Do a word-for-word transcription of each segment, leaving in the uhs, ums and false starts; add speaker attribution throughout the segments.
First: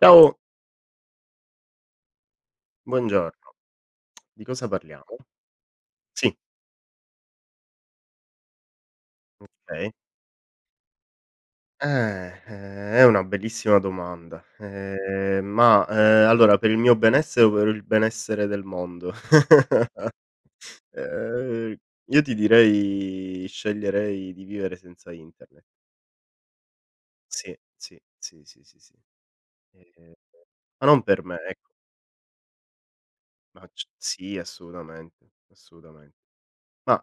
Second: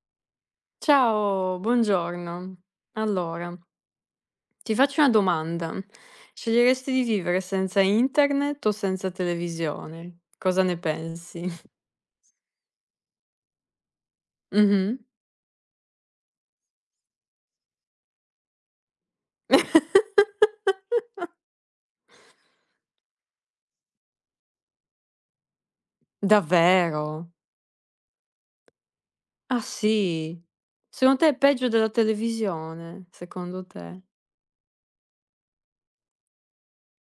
Speaker 1: Ciao,
Speaker 2: Ciao, buongiorno.
Speaker 1: buongiorno.
Speaker 2: Allora,
Speaker 1: Di cosa
Speaker 2: ti faccio una
Speaker 1: parliamo?
Speaker 2: domanda.
Speaker 1: Sì,
Speaker 2: Sceglieresti di vivere senza internet o senza
Speaker 1: okay.
Speaker 2: televisione? Cosa ne pensi?
Speaker 1: Eh, ehm, è una bellissima domanda,
Speaker 2: Mh-mh.
Speaker 1: ehm, ma, ehm, allora per il mio benessere o per il benessere del mondo? Ehm, io ti direi sceglierei di vivere senza internet.
Speaker 2: Davvero?
Speaker 1: Sì, sì, sì, sì, sì, sì.
Speaker 2: Ah
Speaker 1: Ehm,
Speaker 2: sì?
Speaker 1: ma non
Speaker 2: Secondo
Speaker 1: per
Speaker 2: te è
Speaker 1: me,
Speaker 2: peggio
Speaker 1: ecco.
Speaker 2: della televisione?
Speaker 1: Ma
Speaker 2: Secondo
Speaker 1: c
Speaker 2: te?
Speaker 1: sì assolutamente, assolutamen Ma,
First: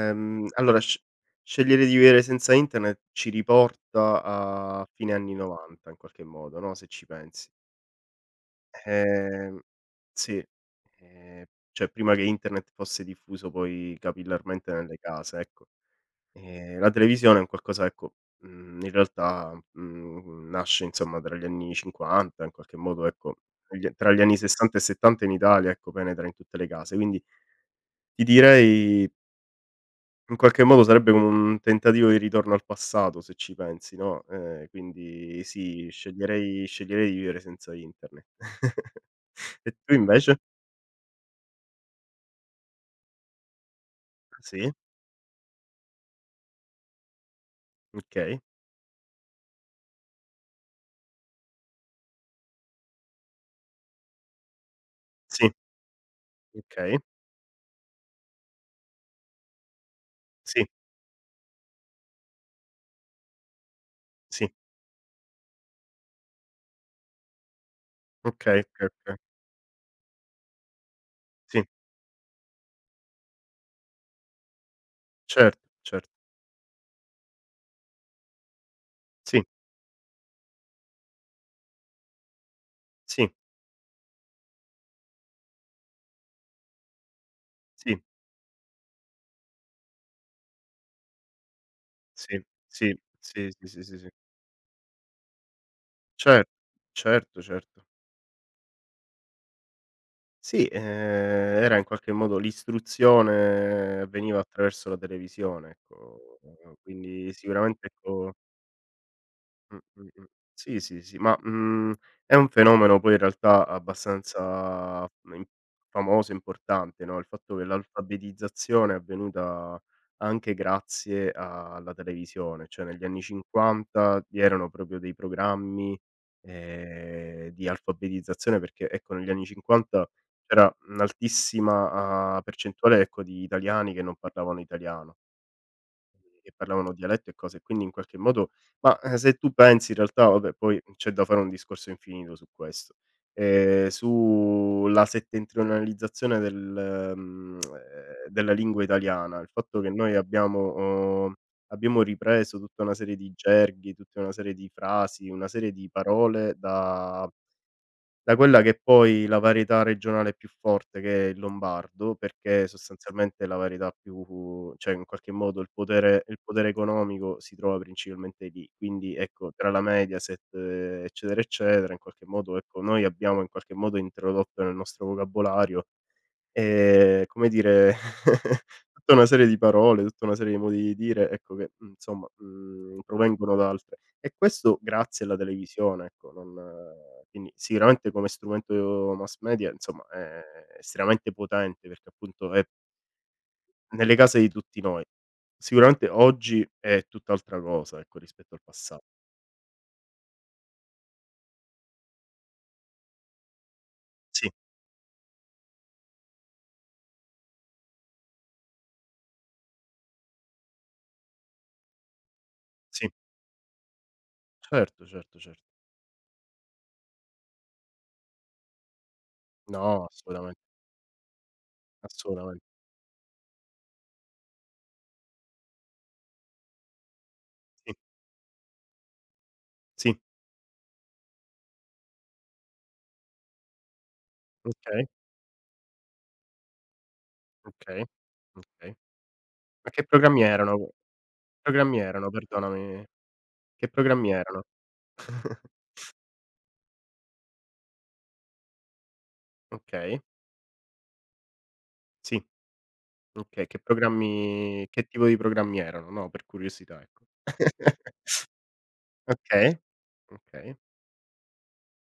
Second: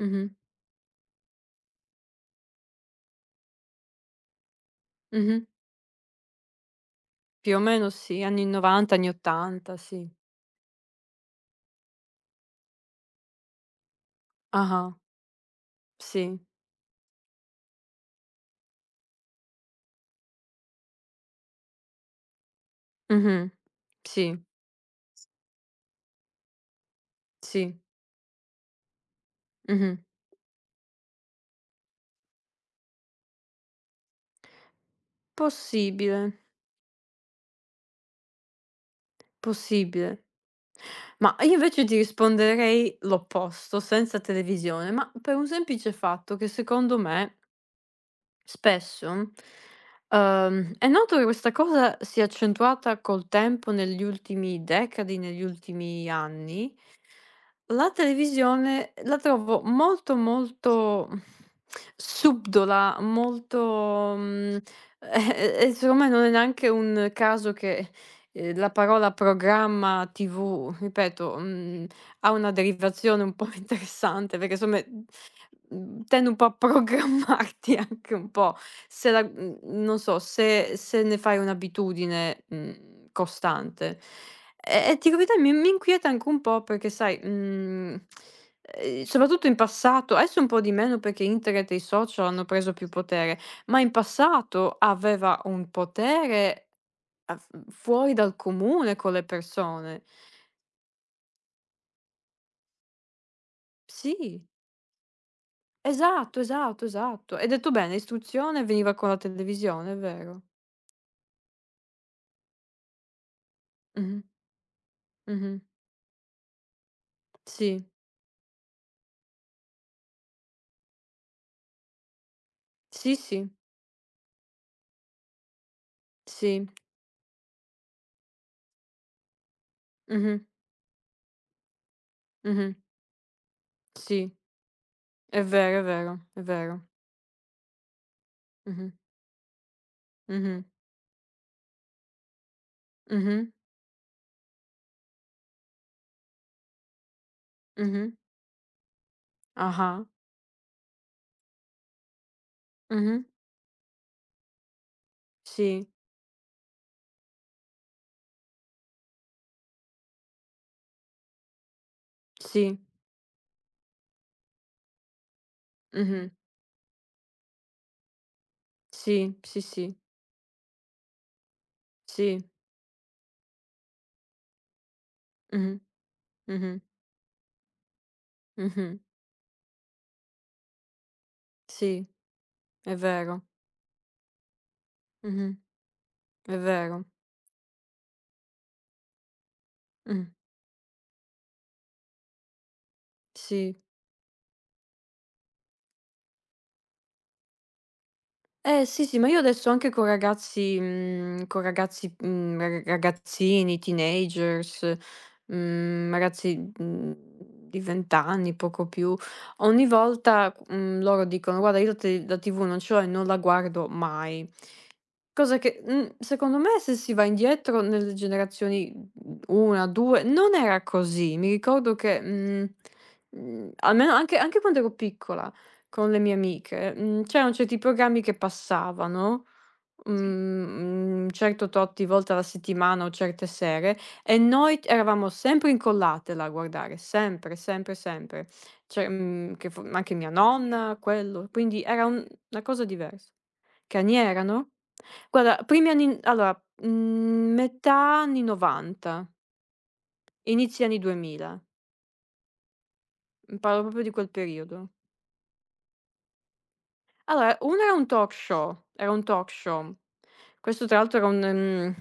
Speaker 2: Mh-mh,
Speaker 1: allora sc scegliere di vivere senza internet ci riporta a fine anni
Speaker 2: mh-mh.
Speaker 1: 'novanta in qualche modo, no, se ci pensi.
Speaker 2: Più o meno sì, anni 'novanta, anni
Speaker 1: Ehm
Speaker 2: 'ottanta, sì.
Speaker 1: sì, ehm, cioè prima che internet fosse diffuso poi capillarmente
Speaker 2: Ah-ah,
Speaker 1: nelle case, ecco.
Speaker 2: sì.
Speaker 1: Ehm, la televisione è un qualcosa, ecco, mhmm, in realtà, mhmm, nasce insomma tra gli anni 'cinquanta, in qualche modo ecco,
Speaker 2: Mh-mh.
Speaker 1: tra gli tra gli
Speaker 2: Sì,
Speaker 1: anni 'sessanta e 'settanta in Italia, ecco, penetra in tutte le case. Quindi
Speaker 2: sì.
Speaker 1: ti direi,
Speaker 2: Mh-mh.
Speaker 1: in qualche modo sarebbe come un tentativo di ritorno al passato, se ci pensi, no, ehm, quindi sì,
Speaker 2: Possibile,
Speaker 1: sceglierei sceglierei di vivere senza internet. E tu
Speaker 2: possibile.
Speaker 1: invece?
Speaker 2: Ma io invece ti risponderei l'opposto, senza
Speaker 1: Sì,
Speaker 2: televisione, ma per un semplice fatto che secondo me
Speaker 1: okay.
Speaker 2: spesso, ehm, è noto che questa cosa si è accentuata col tempo negli ultimi decadi, negli
Speaker 1: Sì,
Speaker 2: ultimi anni.
Speaker 1: okay.
Speaker 2: La televisione la trovo molto,
Speaker 1: Sì,
Speaker 2: molto subdola, molto,
Speaker 1: sì,
Speaker 2: mhmm, e e secondo me non è neanche un caso che, ehm,
Speaker 1: okay,
Speaker 2: la
Speaker 1: okay,
Speaker 2: parola
Speaker 1: okay.
Speaker 2: programma tivù, ripeto,
Speaker 1: Sì,
Speaker 2: mhmm, ha una derivazione un po' interessante perché insomma, mhmm,
Speaker 1: certo,
Speaker 2: mhmm,
Speaker 1: certo.
Speaker 2: tendi un po' a programmarti anche un po'. Se la
Speaker 1: Sì,
Speaker 2: mhmm, non so, se se ne fai un'abitudine, mhmm,
Speaker 1: sì,
Speaker 2: costante. E e ti dico la verità mi mi inquieta anche un po' perché sai, mhmm,
Speaker 1: sì,
Speaker 2: ehm, soprattutto in passato, adesso un po' di meno perché internet e i social
Speaker 1: sì,
Speaker 2: hanno preso più
Speaker 1: sì,
Speaker 2: potere,
Speaker 1: sì, sì,
Speaker 2: ma
Speaker 1: sì,
Speaker 2: in
Speaker 1: sì, sì.
Speaker 2: passato aveva un
Speaker 1: Cer
Speaker 2: potere a
Speaker 1: certo,
Speaker 2: f
Speaker 1: certo.
Speaker 2: fuori dal comune con le persone.
Speaker 1: Sì, ehm, era in qualche modo, l'istruzione veniva
Speaker 2: Sì.
Speaker 1: attraverso la televisione, ecco,
Speaker 2: Esatto, esatto,
Speaker 1: quindi
Speaker 2: esatto. Hai detto
Speaker 1: sicuramente,
Speaker 2: bene,
Speaker 1: ecco.
Speaker 2: istruzione veniva con la
Speaker 1: Mh,
Speaker 2: televisione, è
Speaker 1: mh, mh.
Speaker 2: vero.
Speaker 1: Sì, sì, sì, ma, mhmm, è un fenomeno poi in realtà
Speaker 2: Mh-mh,
Speaker 1: abbastanza im
Speaker 2: mh-mh.
Speaker 1: famoso, importante, no, il fatto che
Speaker 2: Sì,
Speaker 1: l'alfabetizzazione è avvenuta anche grazie alla televisione, cioè negli
Speaker 2: sì,
Speaker 1: anni
Speaker 2: sì,
Speaker 1: 'cinquanta vi erano proprio dei programmi,
Speaker 2: sì,
Speaker 1: ehm, di alfabetizzazione, perché, ecco, negli anni 'cinquanta
Speaker 2: mh-mh,
Speaker 1: c'era un'altissima, uhm,
Speaker 2: mh-mh,
Speaker 1: percentuale, ecco, di italiani che non
Speaker 2: sì,
Speaker 1: parlavano italiano,
Speaker 2: è vero, è vero, è
Speaker 1: che
Speaker 2: vero.
Speaker 1: parlavano dialetto e cose, quindi in qualche modo.
Speaker 2: Mh-mh,
Speaker 1: Ma, ehm, se tu pensi, in realtà vabbè
Speaker 2: mh-mh,
Speaker 1: poi c'è da fare un discorso infinito su questo,
Speaker 2: mh-mh,
Speaker 1: ehm, sulla settentrionalizzazione del, mhmm, ehm,
Speaker 2: mh-mh,
Speaker 1: eh, della lingua italiana, il fatto che
Speaker 2: ah-ah,
Speaker 1: noi abbiamo, uhm, abbiamo ripreso tutta una serie
Speaker 2: mh-mh,
Speaker 1: di gerghi, tutta una serie di frasi, una serie
Speaker 2: sì,
Speaker 1: di parole da da quella che è poi la varietà regionale più forte, che è il lombardo, perché
Speaker 2: sì,
Speaker 1: sostanzialmente la varietà più, cioè in qualche modo il potere
Speaker 2: mh-mh,
Speaker 1: il potere economico si trova principalmente lì. Quindi
Speaker 2: sì,
Speaker 1: ecco,
Speaker 2: sì,
Speaker 1: tra la
Speaker 2: sì,
Speaker 1: Mediaset, eh, eccetera, eccetera, in qualche
Speaker 2: sì,
Speaker 1: modo ecco, noi abbiamo in qualche modo introdotto nel nostro
Speaker 2: mh-mh,
Speaker 1: vocabolario,
Speaker 2: mh-mh,
Speaker 1: Ehm, come dire,
Speaker 2: mh-mh,
Speaker 1: tutta una serie di parole, tutta una serie di modi di dire, ecco, che mhmm,
Speaker 2: sì,
Speaker 1: insomma,
Speaker 2: è
Speaker 1: mhmm,
Speaker 2: vero,
Speaker 1: provengono da altre. E questo grazie alla
Speaker 2: mh-mh,
Speaker 1: televisione, ecco, non
Speaker 2: è vero,
Speaker 1: eh, quindi sicuramente come strumento mass media, insomma,
Speaker 2: mh,
Speaker 1: è estremamente potente perché appunto è
Speaker 2: sì.
Speaker 1: nelle case di tutti noi. Sicuramente oggi è tutt'altra cosa, ecco, rispetto al
Speaker 2: Eh
Speaker 1: passato.
Speaker 2: sì, sì, ma io adesso anche con ragazzi mhmm, con ragazzi mhmm, ra ragazzini,
Speaker 1: Sì,
Speaker 2: teenagers, mhmm, ragazzi, mhmm, di venti anni, poco più, ogni volta, mhmm, loro dicono: "Guarda io la te la tivù non ce l'ho e
Speaker 1: sì,
Speaker 2: non la guardo mai".
Speaker 1: certo, certo,
Speaker 2: Cosa
Speaker 1: certo.
Speaker 2: che, mhmm, secondo me se si va indietro nelle generazioni, mhmm, una,
Speaker 1: No,
Speaker 2: due, non
Speaker 1: assolutamente.
Speaker 2: era così. Mi ricordo che,
Speaker 1: Assolutamen
Speaker 2: mhmm, mhmm, almeno anche anche quando ero piccola con le mie amiche, mhmm, c'erano certi
Speaker 1: Sì,
Speaker 2: programmi che passavano. Sì.
Speaker 1: sì,
Speaker 2: mhmm, un certo tot di volte alla settimana o certe sere, e noi t
Speaker 1: okay,
Speaker 2: eravamo sempre incollate là a guardare, sempre, sempre,
Speaker 1: okay,
Speaker 2: sempre.
Speaker 1: okay.
Speaker 2: Cioè, mhmm, che fo
Speaker 1: Ma che
Speaker 2: anche mia
Speaker 1: programmi erano? Che
Speaker 2: nonna, quello, quindi
Speaker 1: programmi
Speaker 2: era un
Speaker 1: erano?
Speaker 2: una cosa
Speaker 1: Perdonami.
Speaker 2: diversa.
Speaker 1: Che programmi
Speaker 2: Caniera,
Speaker 1: erano?
Speaker 2: no? Guarda, primi anni allora, mhmm, metà anni 'novanta,
Speaker 1: Okay,
Speaker 2: inizi anni duemila.
Speaker 1: sì,
Speaker 2: Mhmm,
Speaker 1: okay. Che
Speaker 2: Parlo proprio di quel
Speaker 1: programmi
Speaker 2: periodo.
Speaker 1: che tipo di programmi erano? No, per curiosità, ecco.
Speaker 2: Allora, uno era un talk show, era un talk
Speaker 1: Okay,
Speaker 2: show.
Speaker 1: okay.
Speaker 2: Questo tra l'altro era un mhmm,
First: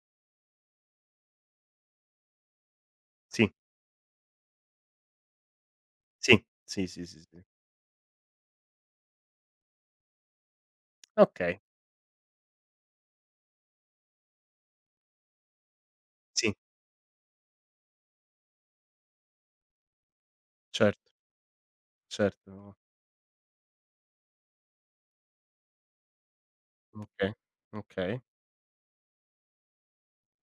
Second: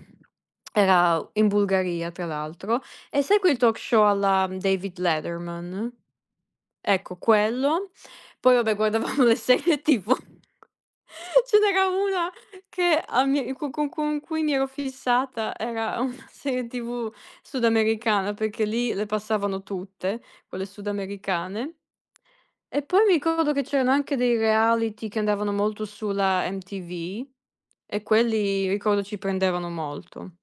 Speaker 2: era in Bulgaria tra l'altro. E sai
Speaker 1: Sì,
Speaker 2: quei talk show alla David Letterman?
Speaker 1: sì, sì, sì,
Speaker 2: Ecco
Speaker 1: sì, sì.
Speaker 2: quello. Poi vabbè guardavamo le serie tivù. Ce
Speaker 1: Okay,
Speaker 2: n'era una che a mi co con con cui mi ero fissata, era una
Speaker 1: sì,
Speaker 2: serie tivù sudamericana, perché lì le passavano tutte, quelle
Speaker 1: certo,
Speaker 2: sudamericane.
Speaker 1: certo.
Speaker 2: E poi mi ricordo che c'erano anche dei reality che andavano molto sulla M T V,
Speaker 1: Okay,
Speaker 2: e
Speaker 1: okay.
Speaker 2: quelli ricordo ci prendevano molto.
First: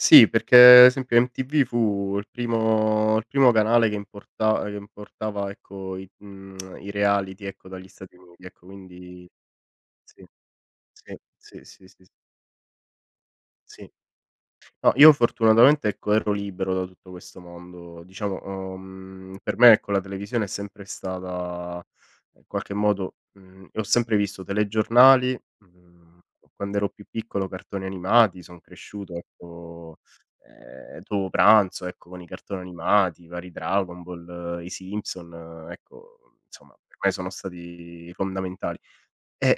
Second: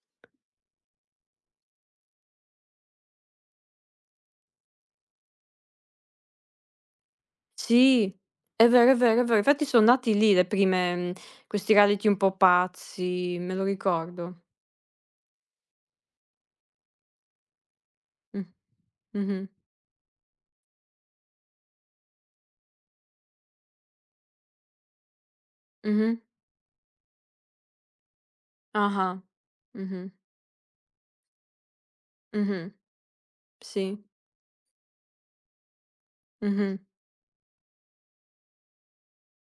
Speaker 1: Sì, perché ad esempio M T V fu il primo il primo canale che importa che importava, ecco, i mhmm, i reality, ecco, dagli Stati
Speaker 2: Sì,
Speaker 1: Uniti, ecco,
Speaker 2: è vero, è vero, è
Speaker 1: quindi
Speaker 2: vero. Infatti son nati
Speaker 1: sì.
Speaker 2: lì le prime, mhmm,
Speaker 1: Sì, sì,
Speaker 2: questi
Speaker 1: sì, sì,
Speaker 2: reality un po' pazzi, me lo
Speaker 1: sì.
Speaker 2: ricordo.
Speaker 1: No, io fortunatamente, ecco, ero libero da tutto questo mondo. Diciamo,
Speaker 2: Mh.
Speaker 1: uhm,
Speaker 2: Mh-mh.
Speaker 1: per me, ecco, la televisione è sempre stata in qualche modo, mhmm, ho sempre visto telegiornali,
Speaker 2: Mh-mh.
Speaker 1: mhmm, quando ero più piccolo cartoni animati, son cresciuto,
Speaker 2: Ah-ah.
Speaker 1: ecco,
Speaker 2: Mh-mh.
Speaker 1: ehm, dopo pranzo, ecco, con i cartoni
Speaker 2: Mh-mh.
Speaker 1: animati, i vari
Speaker 2: Sì.
Speaker 1: Dragon Ball, eh, i Simpson, eh, ecco, insomma,
Speaker 2: Mh-mh.
Speaker 1: per me sono stati fondamentali. Eh,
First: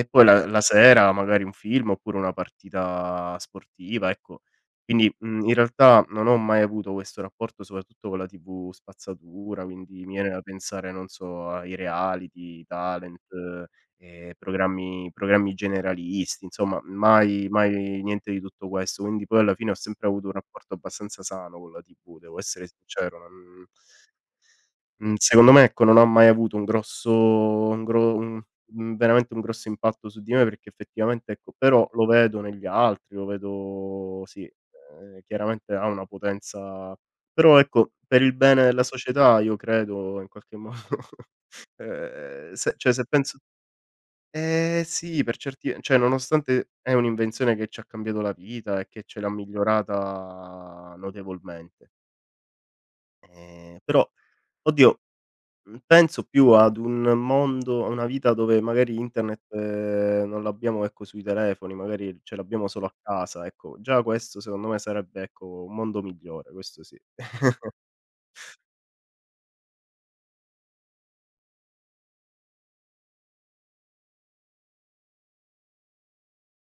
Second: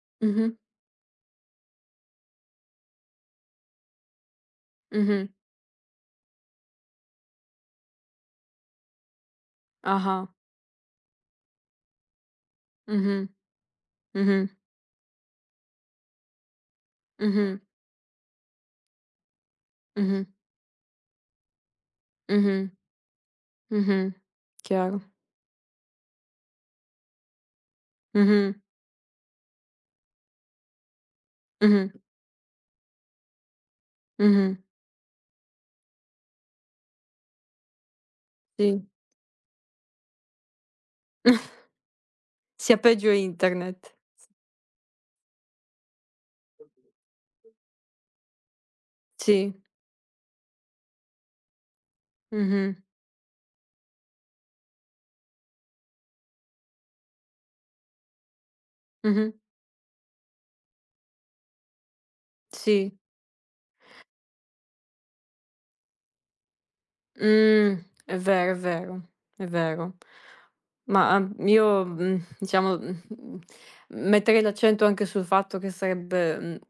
Speaker 1: ehm, poi la
Speaker 2: Mh-mh.
Speaker 1: la sera magari un film, oppure una partita sportiva, ecco. Quindi,
Speaker 2: Mh-mh.
Speaker 1: mhmm, in realtà non ho mai avuto questo rapporto, soprattutto con la T V spazzatura, quindi mi
Speaker 2: Ah-ah.
Speaker 1: viene da pensare, non so, ai reality, i talent,
Speaker 2: Mh-mh.
Speaker 1: ehm,
Speaker 2: Mh-mh.
Speaker 1: programmi programmi generalisti, insomma mai
Speaker 2: Mh-mh.
Speaker 1: mai niente di tutto questo. Quindi poi alla fine ho sempre avuto
Speaker 2: Mh-mh.
Speaker 1: un rapporto abbastanza sano con la tivù, devo essere
Speaker 2: Mh-mh.
Speaker 1: sincero, non.
Speaker 2: Mh-mh. Chiaro.
Speaker 1: Mhmm, secondo me, ecco, non ha mai avuto un grosso un gro un
Speaker 2: Mh-mh.
Speaker 1: mhmm, veramente un grosso impatto su di me, perché effettivamente, ecco, però
Speaker 2: Mh-mh.
Speaker 1: lo vedo negli altri, lo vedo sì,
Speaker 2: Mh-mh.
Speaker 1: ehm, chiaramente ha una potenza, però ecco, per il bene della
Speaker 2: Sì.
Speaker 1: società io credo in qualche modo, ehm, se
Speaker 2: Sia
Speaker 1: cioè se
Speaker 2: peggio
Speaker 1: penso,
Speaker 2: internet.
Speaker 1: eh sì, per certi ve cioè nonostante è un'invenzione che ci ha cambiato la vita e che ce l'ha
Speaker 2: Sì.
Speaker 1: migliorata notevolmente.
Speaker 2: Mh-mh.
Speaker 1: Ehm, però oddio, Mhmm, penso più ad un mondo, a una vita dove magari
Speaker 2: Mh-mh.
Speaker 1: internet ehm, non l'abbiamo, ecco, sui telefoni, magari ce l'abbiamo solo a
Speaker 2: Sì.
Speaker 1: casa, ecco. Già questo secondo me sarebbe, ecco, un mondo migliore, questo sì.
Speaker 2: Mh, è vero, è vero, è vero. Ma, uhm, io, mhmm, diciamo, mhmm, metterei l'accento anche sul fatto che sarebbe, mhmm,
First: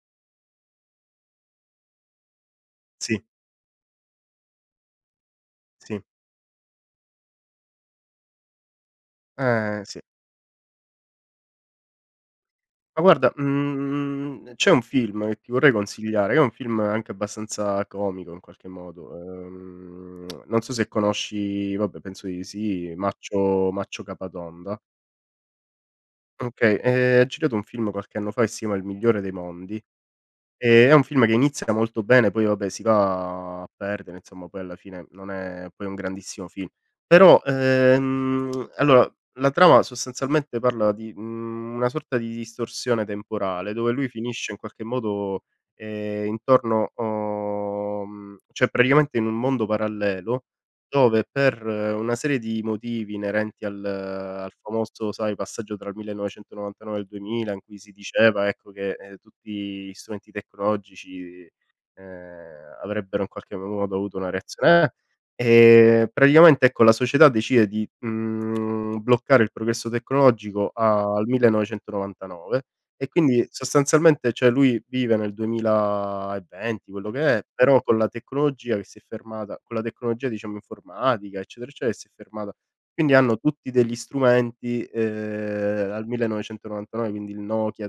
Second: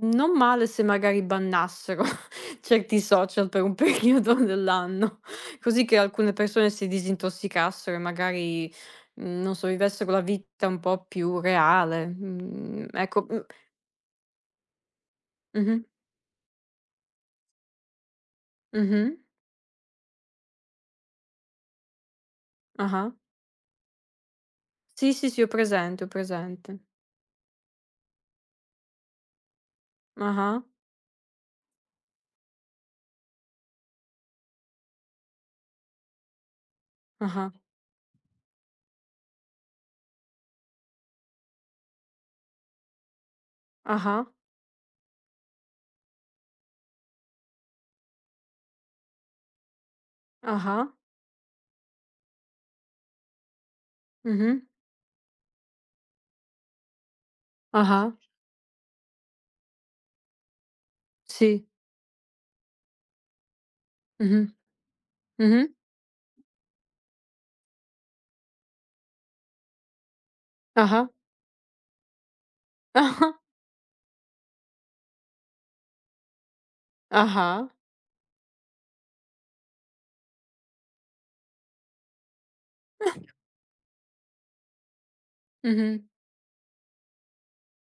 Speaker 2: mhmm, non male se magari bannassero certi
Speaker 1: Sì,
Speaker 2: social per un periodo dell'anno, così che
Speaker 1: sì,
Speaker 2: alcune persone si disintossicassero e magari, mhmm, non so,
Speaker 1: eh, sì.
Speaker 2: vivessero la vita un po' più reale. Mhmm,
Speaker 1: Ma
Speaker 2: ecco,
Speaker 1: guarda,
Speaker 2: mh,
Speaker 1: mhmm, c'è un film che ti vorrei
Speaker 2: mh-mh,
Speaker 1: consigliare, che è un film anche abbastanza comico in qualche modo,
Speaker 2: mh-mh,
Speaker 1: ehm, non so se conosci, vabbè penso di sì,
Speaker 2: ah-ah.
Speaker 1: Maccio Maccio Capatonda.
Speaker 2: Sì, sì, sì, ho presente, ho
Speaker 1: Okay,
Speaker 2: presente.
Speaker 1: ehm, ha girato un film qualche anno fa, che si chiama Il migliore dei mondi.
Speaker 2: Ah-ah,
Speaker 1: Ehm, è un film che inizia molto bene, poi vabbè si va a perdere, insomma poi alla fine non è poi un grandissimo film. Però,
Speaker 2: ah-ah,
Speaker 1: ehm, allora la trama sostanzialmente parla di, mhmm, una sorta di distorsione temporale, dove lui
Speaker 2: ah-ah.
Speaker 1: finisce in qualche modo, ehm, intorno, uhm, cioè praticamente in un mondo parallelo,
Speaker 2: Ah-ah.
Speaker 1: dove per eh, una serie di motivi inerenti al al
Speaker 2: Mh-mh.
Speaker 1: famoso, sai, passaggio tra il millenovecentonovantanove e il duemila, in cui si
Speaker 2: Ah-ah.
Speaker 1: diceva, ecco, che, ehm, tutti gli strumenti tecnologici,
Speaker 2: Sì.
Speaker 1: ehm, avrebbero in qualche modo avuto una
Speaker 2: Mh-mh.
Speaker 1: reazione,
Speaker 2: Mh-mh.
Speaker 1: eh, ehm, praticamente, ecco, la società decide di, mhmm, bloccare il progresso tecnologico
Speaker 2: Ah-ah.
Speaker 1: al millenovecentonovantanove, e
Speaker 2: Ah-ah.
Speaker 1: quindi sostanzialmente, cioè lui vive nel duemilaventi, quello che è,
Speaker 2: Ah-ah.
Speaker 1: però con la tecnologia che si è fermata, con la tecnologia diciamo informatica, eccetera, eccetera, che si è fermata. Quindi hanno tutti degli strumenti, ehm,
Speaker 2: Mh-mh.
Speaker 1: al millenovecentonovantanove, quindi il Nokia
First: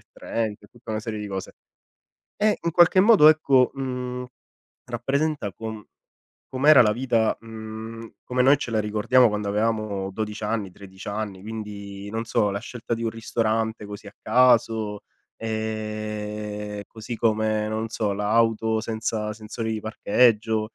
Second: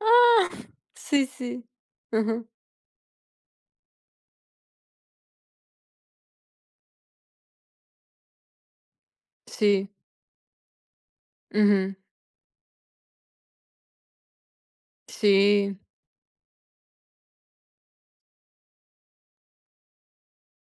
Speaker 2: Ah!
Speaker 1: e tutta una serie
Speaker 2: Sì,
Speaker 1: di cose.
Speaker 2: sì. Mh-mh.
Speaker 1: E in qualche modo ecco, mhmm, rappresenta con com'era la vita, mhmm, come noi ce la ricordiamo quando
Speaker 2: Sì.
Speaker 1: avevamo dodici anni, tredici anni,
Speaker 2: Mh-mh.
Speaker 1: quindi non so, la scelta di un ristorante così a caso,
Speaker 2: Sì.
Speaker 1: ehm, così come, non so, l'auto senza sensori di parcheggio,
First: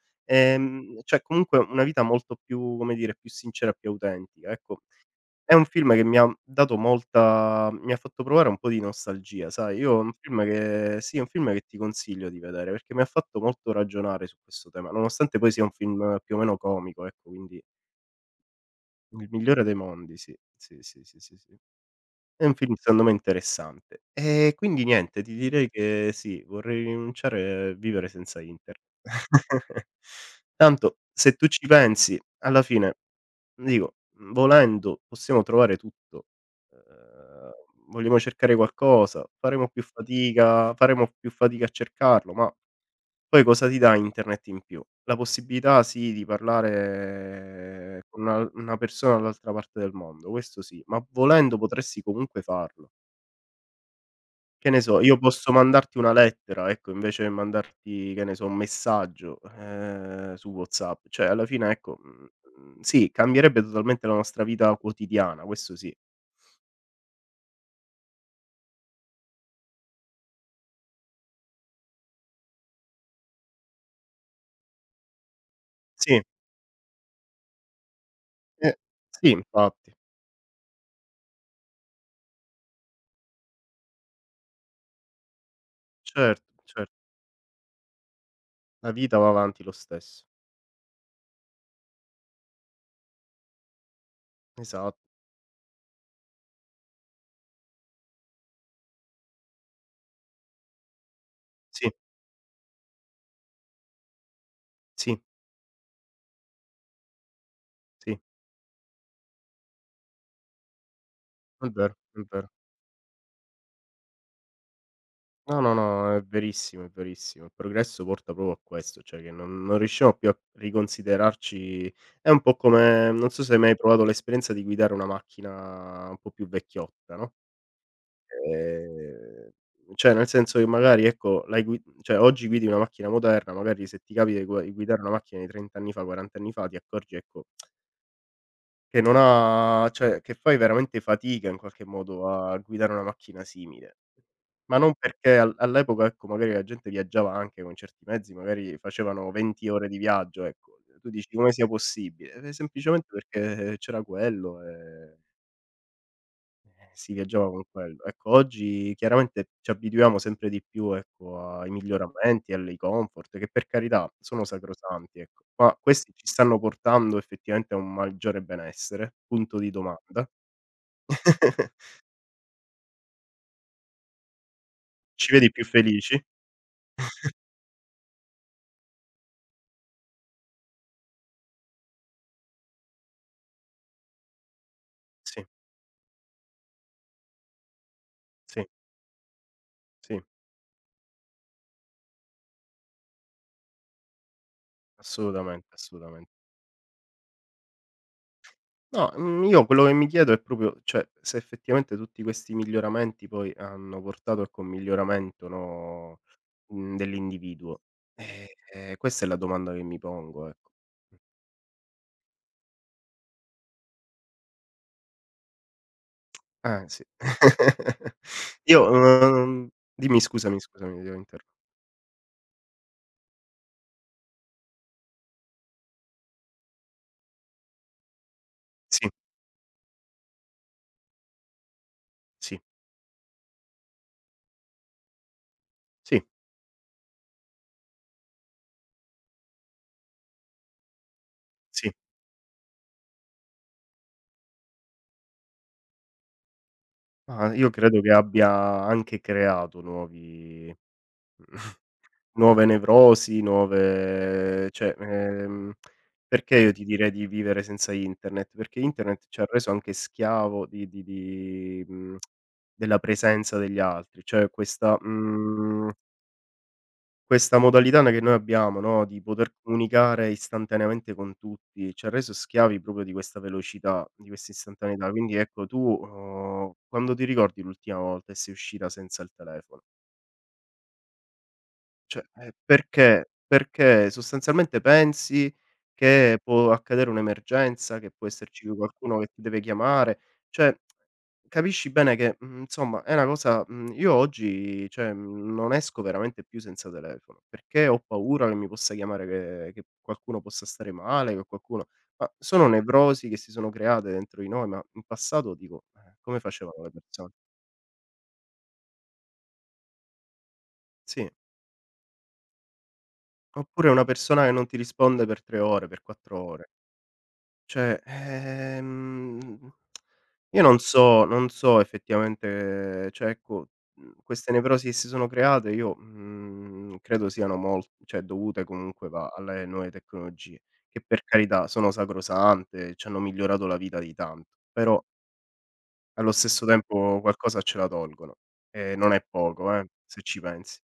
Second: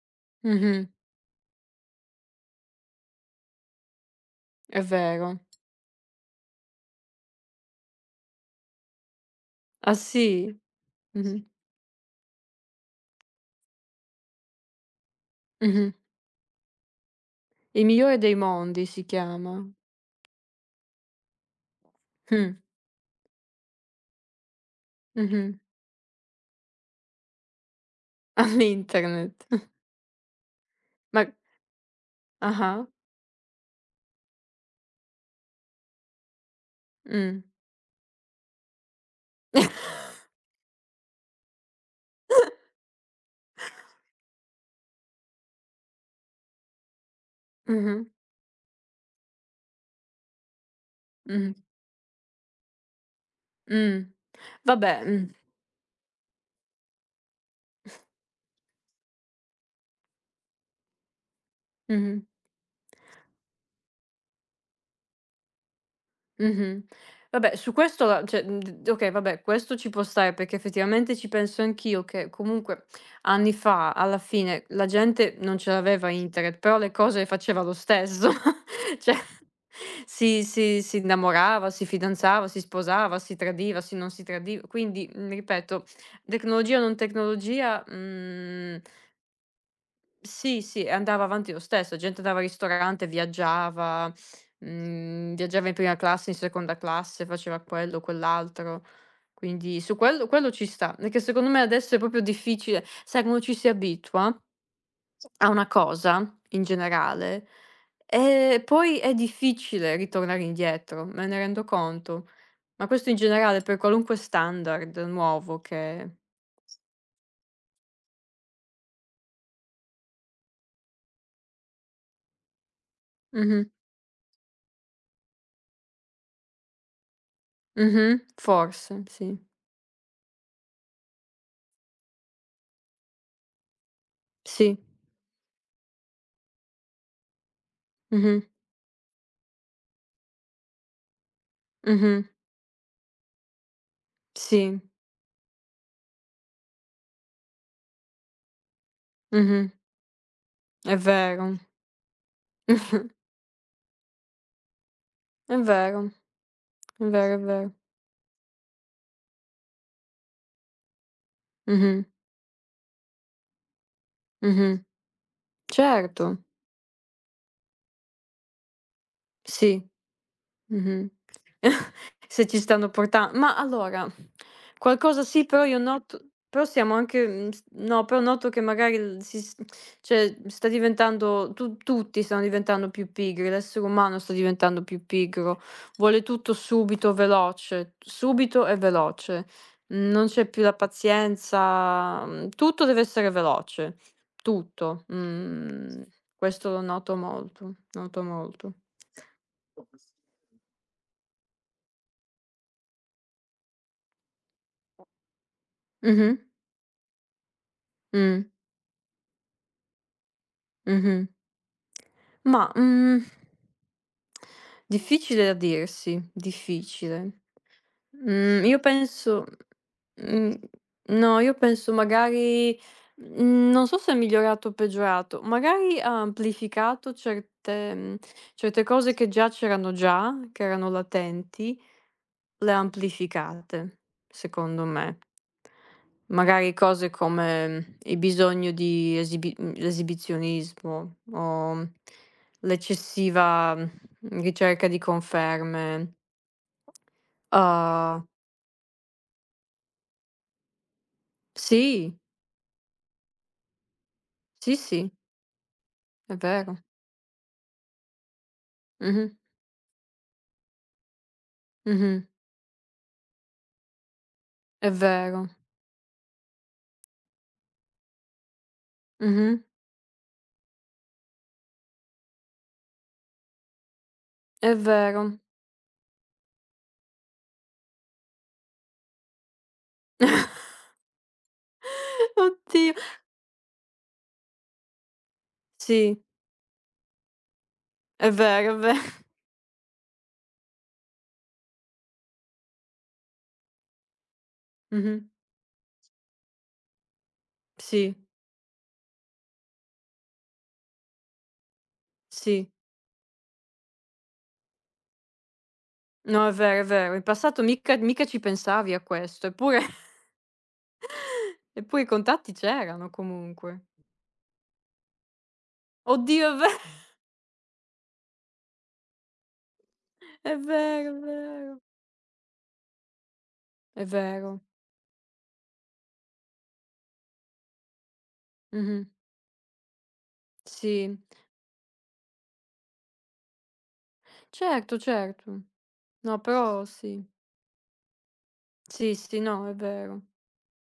Speaker 2: Mh-mh.
Speaker 1: ehm, cioè comunque una vita molto più, come dire, più sincera e più autentica,
Speaker 2: È
Speaker 1: ecco.
Speaker 2: vero.
Speaker 1: È un film che mi ha dato molta mi ha fatto provare un po' di nostalgia, sai,
Speaker 2: Ah
Speaker 1: io un
Speaker 2: sì?
Speaker 1: film che sì, è un
Speaker 2: Mh-mh.
Speaker 1: film che ti consiglio di vedere, perché mi ha fatto molto ragionare su questo tema, nonostante poi sia un
Speaker 2: Mh-mh.
Speaker 1: film più o meno comico, ecco, quindi.
Speaker 2: "Il migliore dei mondi" si
Speaker 1: Il migliore
Speaker 2: chiama.
Speaker 1: dei mondi, sì, sì, sì, sì, sì, sì. È un
Speaker 2: Mh.
Speaker 1: film secondo me interessante. E quindi niente, ti
Speaker 2: Mh-mh.
Speaker 1: direi che sì, vorrei rinunciare a vivere senza internet.
Speaker 2: All'internet.
Speaker 1: Tanto
Speaker 2: Ma
Speaker 1: se tu ci pensi alla
Speaker 2: ah-ah.
Speaker 1: fine, dico, mhmm, volendo possiamo trovare tutto.
Speaker 2: Mh.
Speaker 1: Ehm, vogliamo cercare qualcosa, faremo più fatica faremo più fatica a cercarlo, ma poi cosa ti dà internet in più? La possibilità sì di parlare
Speaker 2: Mh-mh.
Speaker 1: con una una persona dall'altra parte del mondo, questo sì, ma
Speaker 2: Mh.
Speaker 1: volendo potresti comunque farlo.
Speaker 2: Mh.
Speaker 1: Che ne so,
Speaker 2: Vabbè,
Speaker 1: io
Speaker 2: mh.
Speaker 1: posso mandarti una lettera, ecco, invece che mandarti, che ne so, un messaggio, ehm, su WhatsApp. Cioè alla fine ecco,
Speaker 2: Mh-mh.
Speaker 1: mhmm, mhmm, sì, cambierebbe totalmente la nostra vita quotidiana, questo sì.
Speaker 2: Mh-mh. Vabbè, su questo la cioè, mhmm, d okay, vabbè, questo ci può stare, perché effettivamente ci penso anch'io che comunque anni fa, alla fine, la gente non ce l'aveva
Speaker 1: Sì,
Speaker 2: internet, però le cose le faceva lo stesso.
Speaker 1: eh,
Speaker 2: Cioè,
Speaker 1: sì infatti.
Speaker 2: si si si innamorava, si fidanzava, si sposava, si tradiva, si non si tradiva. Quindi, mhmm, ripeto,
Speaker 1: Certo,
Speaker 2: tecnologia o
Speaker 1: cer
Speaker 2: non tecnologia, mhmm
Speaker 1: la vita va avanti lo stesso.
Speaker 2: sì, sì, e andava avanti lo stesso, gente andava al ristorante, viaggiava,
Speaker 1: Esatto.
Speaker 2: mhmm, viaggiava in prima classe, in seconda classe, faceva quello, quell'altro. Quindi su quello quello ci sta, perché secondo me
Speaker 1: Sì,
Speaker 2: adesso è proprio difficile, sai quando ci si abitua
Speaker 1: sì,
Speaker 2: a una cosa in generale,
Speaker 1: sì,
Speaker 2: ehm, poi è difficile ritornare indietro, me ne rendo
Speaker 1: è vero, è
Speaker 2: conto.
Speaker 1: vero.
Speaker 2: Ma questo in generale per qualunque standard
Speaker 1: No,
Speaker 2: nuovo
Speaker 1: no,
Speaker 2: che
Speaker 1: no, è verissimo, è verissimo. Il progresso porta proprio a questo, cioè che non non riusciamo più a riconsiderarci. È un po' come, non so se hai
Speaker 2: mh-mh,
Speaker 1: mai provato l'esperienza di guidare una macchina un po' più vecchiotta, no,
Speaker 2: mh-mh, forse sì,
Speaker 1: ehm, cioè nel senso che magari ecco, l'hai gui cioè oggi guidi una macchina moderna, magari se ti capita di gua di
Speaker 2: sì,
Speaker 1: guidare una macchina di trenta anni fa, quaranta anni fa, ti accorgi ecco
Speaker 2: mh-mh,
Speaker 1: che non ha, cioè che fai veramente fatica in qualche modo
Speaker 2: mh-mh.
Speaker 1: a guidare una macchina simile. Ma
Speaker 2: Sì,
Speaker 1: non perché al all'epoca, ecco, magari la gente viaggiava anche con certi mezzi, magari facevano venti
Speaker 2: mh-mh,
Speaker 1: ore di viaggio, ecco.
Speaker 2: è
Speaker 1: Tu dici: "Come
Speaker 2: vero.
Speaker 1: sia possibile?" Eh, semplicemente perché c'era quello, e
Speaker 2: È vero, è
Speaker 1: si
Speaker 2: vero, è
Speaker 1: viaggiava con
Speaker 2: vero.
Speaker 1: quello. Ecco, oggi chiaramente ci abituiamo sempre di più, ecco, ai
Speaker 2: Mh-mh,
Speaker 1: miglioramenti, alle comfort, che per carità sono
Speaker 2: mh-mh.
Speaker 1: sacrosanti, ecco, ma questi ci
Speaker 2: Certo,
Speaker 1: stanno portando effettivamente a un maggiore benessere? Punto di
Speaker 2: sì.
Speaker 1: domanda.
Speaker 2: Mh-mh. Se ci stanno porta ma allora, qualcosa
Speaker 1: Ci
Speaker 2: sì,
Speaker 1: vedi più
Speaker 2: però io noto
Speaker 1: felici?
Speaker 2: però siamo anche mhmm, s no, però noto che magari il si s cioè sta diventando tu tutti stanno diventando più pigri, l'essere umano sta diventando più
Speaker 1: Sì,
Speaker 2: pigro, vuole tutto subito, veloce,
Speaker 1: sì,
Speaker 2: subito e veloce. Mm,
Speaker 1: sì,
Speaker 2: Non c'è più la pazienza, mhmm, tutto deve essere veloce, tutto.
Speaker 1: assolutamente,
Speaker 2: Mhmm,
Speaker 1: assolutamente.
Speaker 2: Questo lo noto molto, noto molto.
Speaker 1: No, mhmm, io quello che mi chiedo è proprio, cioè, se effettivamente tutti questi miglioramenti poi hanno portato ecco, un miglioramento, no,
Speaker 2: Mh-mh,
Speaker 1: mhmm, dell'individuo.
Speaker 2: mh.
Speaker 1: Eh, eh, questa è la domanda che mi pongo, ecco.
Speaker 2: Mh-mh. Ma, mhmm difficile da dirsi,
Speaker 1: Eh, sì.
Speaker 2: difficile. Mhmm, io
Speaker 1: Io,
Speaker 2: penso
Speaker 1: uhm dimmi, scusami,
Speaker 2: mhmm,
Speaker 1: scusami, ti ho
Speaker 2: no,
Speaker 1: interro
Speaker 2: io penso magari, mhmm, non so se è migliorato o peggiorato, magari ha amplificato certe mhmm, certe
Speaker 1: sì,
Speaker 2: cose che già c'erano già, che erano latenti,
Speaker 1: sì,
Speaker 2: le ha amplificate, secondo me.
Speaker 1: sì,
Speaker 2: Magari cose come il bisogno di esibi mhmm, l'esibizionismo o
Speaker 1: sì.
Speaker 2: l'eccessiva, mhmm, ricerca di conferme.
Speaker 1: Ma io credo che
Speaker 2: Uhm,
Speaker 1: abbia anche creato nuovi
Speaker 2: sì,
Speaker 1: Nuove nevrosi, nuove,
Speaker 2: sì,
Speaker 1: cioè,
Speaker 2: sì,
Speaker 1: ehm,
Speaker 2: è
Speaker 1: perché io
Speaker 2: vero.
Speaker 1: ti direi di vivere senza internet? Perché internet
Speaker 2: Mh-mh,
Speaker 1: ci ha reso anche schiavo di di di mhmm,
Speaker 2: mh-mh,
Speaker 1: della presenza degli altri, cioè
Speaker 2: è
Speaker 1: questa,
Speaker 2: vero.
Speaker 1: mhmm, questa modalità n che noi abbiamo, no, di poter
Speaker 2: Mh-mh,
Speaker 1: comunicare istantaneamente con tutti, ci ha reso schiavi proprio di questa velocità, di questa
Speaker 2: è
Speaker 1: istantaneità. Quindi
Speaker 2: vero.
Speaker 1: ecco, tu, uhm, quando ti ricordi l'ultima volta che sei uscita senza il telefono? Cioè, ehm,
Speaker 2: Oddio.
Speaker 1: perché? Perché sostanzialmente pensi
Speaker 2: Sì,
Speaker 1: che può accadere un'emergenza, che può
Speaker 2: è
Speaker 1: esserci
Speaker 2: vero, è vero.
Speaker 1: qualcuno che ti deve chiamare, cioè capisci bene che, mhmm, insomma è una cosa, mhmm, io oggi cioè,
Speaker 2: Mh-mh,
Speaker 1: mhmm, non esco veramente più senza telefono, perché ho
Speaker 2: sì,
Speaker 1: paura che mi possa chiamare, che che qualcuno possa stare male, che qualcuno, ma sono
Speaker 2: sì.
Speaker 1: nevrosi che si sono create dentro di noi, ma in passato dico: "Eh, come
Speaker 2: No, è vero,
Speaker 1: facevano
Speaker 2: è
Speaker 1: le
Speaker 2: vero. In
Speaker 1: persone?"
Speaker 2: passato mica mica ci pensavi a questo, eppure
Speaker 1: Sì,
Speaker 2: eppure i contatti c'erano comunque.
Speaker 1: oppure una persona che non ti risponde per tre ore, per quattro
Speaker 2: Oddio, è ve
Speaker 1: ore. Cioè, ehm,
Speaker 2: è
Speaker 1: io non
Speaker 2: vero, è
Speaker 1: so non so
Speaker 2: vero,
Speaker 1: effettivamente, cioè ecco,
Speaker 2: è
Speaker 1: mhmm, queste
Speaker 2: vero.
Speaker 1: nevrosi che si sono create, io mhmm, credo siano mol cioè dovute
Speaker 2: Mh-mh.
Speaker 1: comunque va alle nuove tecnologie, che
Speaker 2: Sì,
Speaker 1: per carità sono sacrosante, ci hanno migliorato la vita di tanto,
Speaker 2: certo,
Speaker 1: però
Speaker 2: certo.
Speaker 1: allo
Speaker 2: No,
Speaker 1: stesso
Speaker 2: però
Speaker 1: tempo
Speaker 2: sì.
Speaker 1: qualcosa ce la tolgono e non
Speaker 2: Sì,
Speaker 1: è
Speaker 2: sì, no,
Speaker 1: poco,
Speaker 2: è
Speaker 1: eh, se
Speaker 2: vero.
Speaker 1: ci pensi.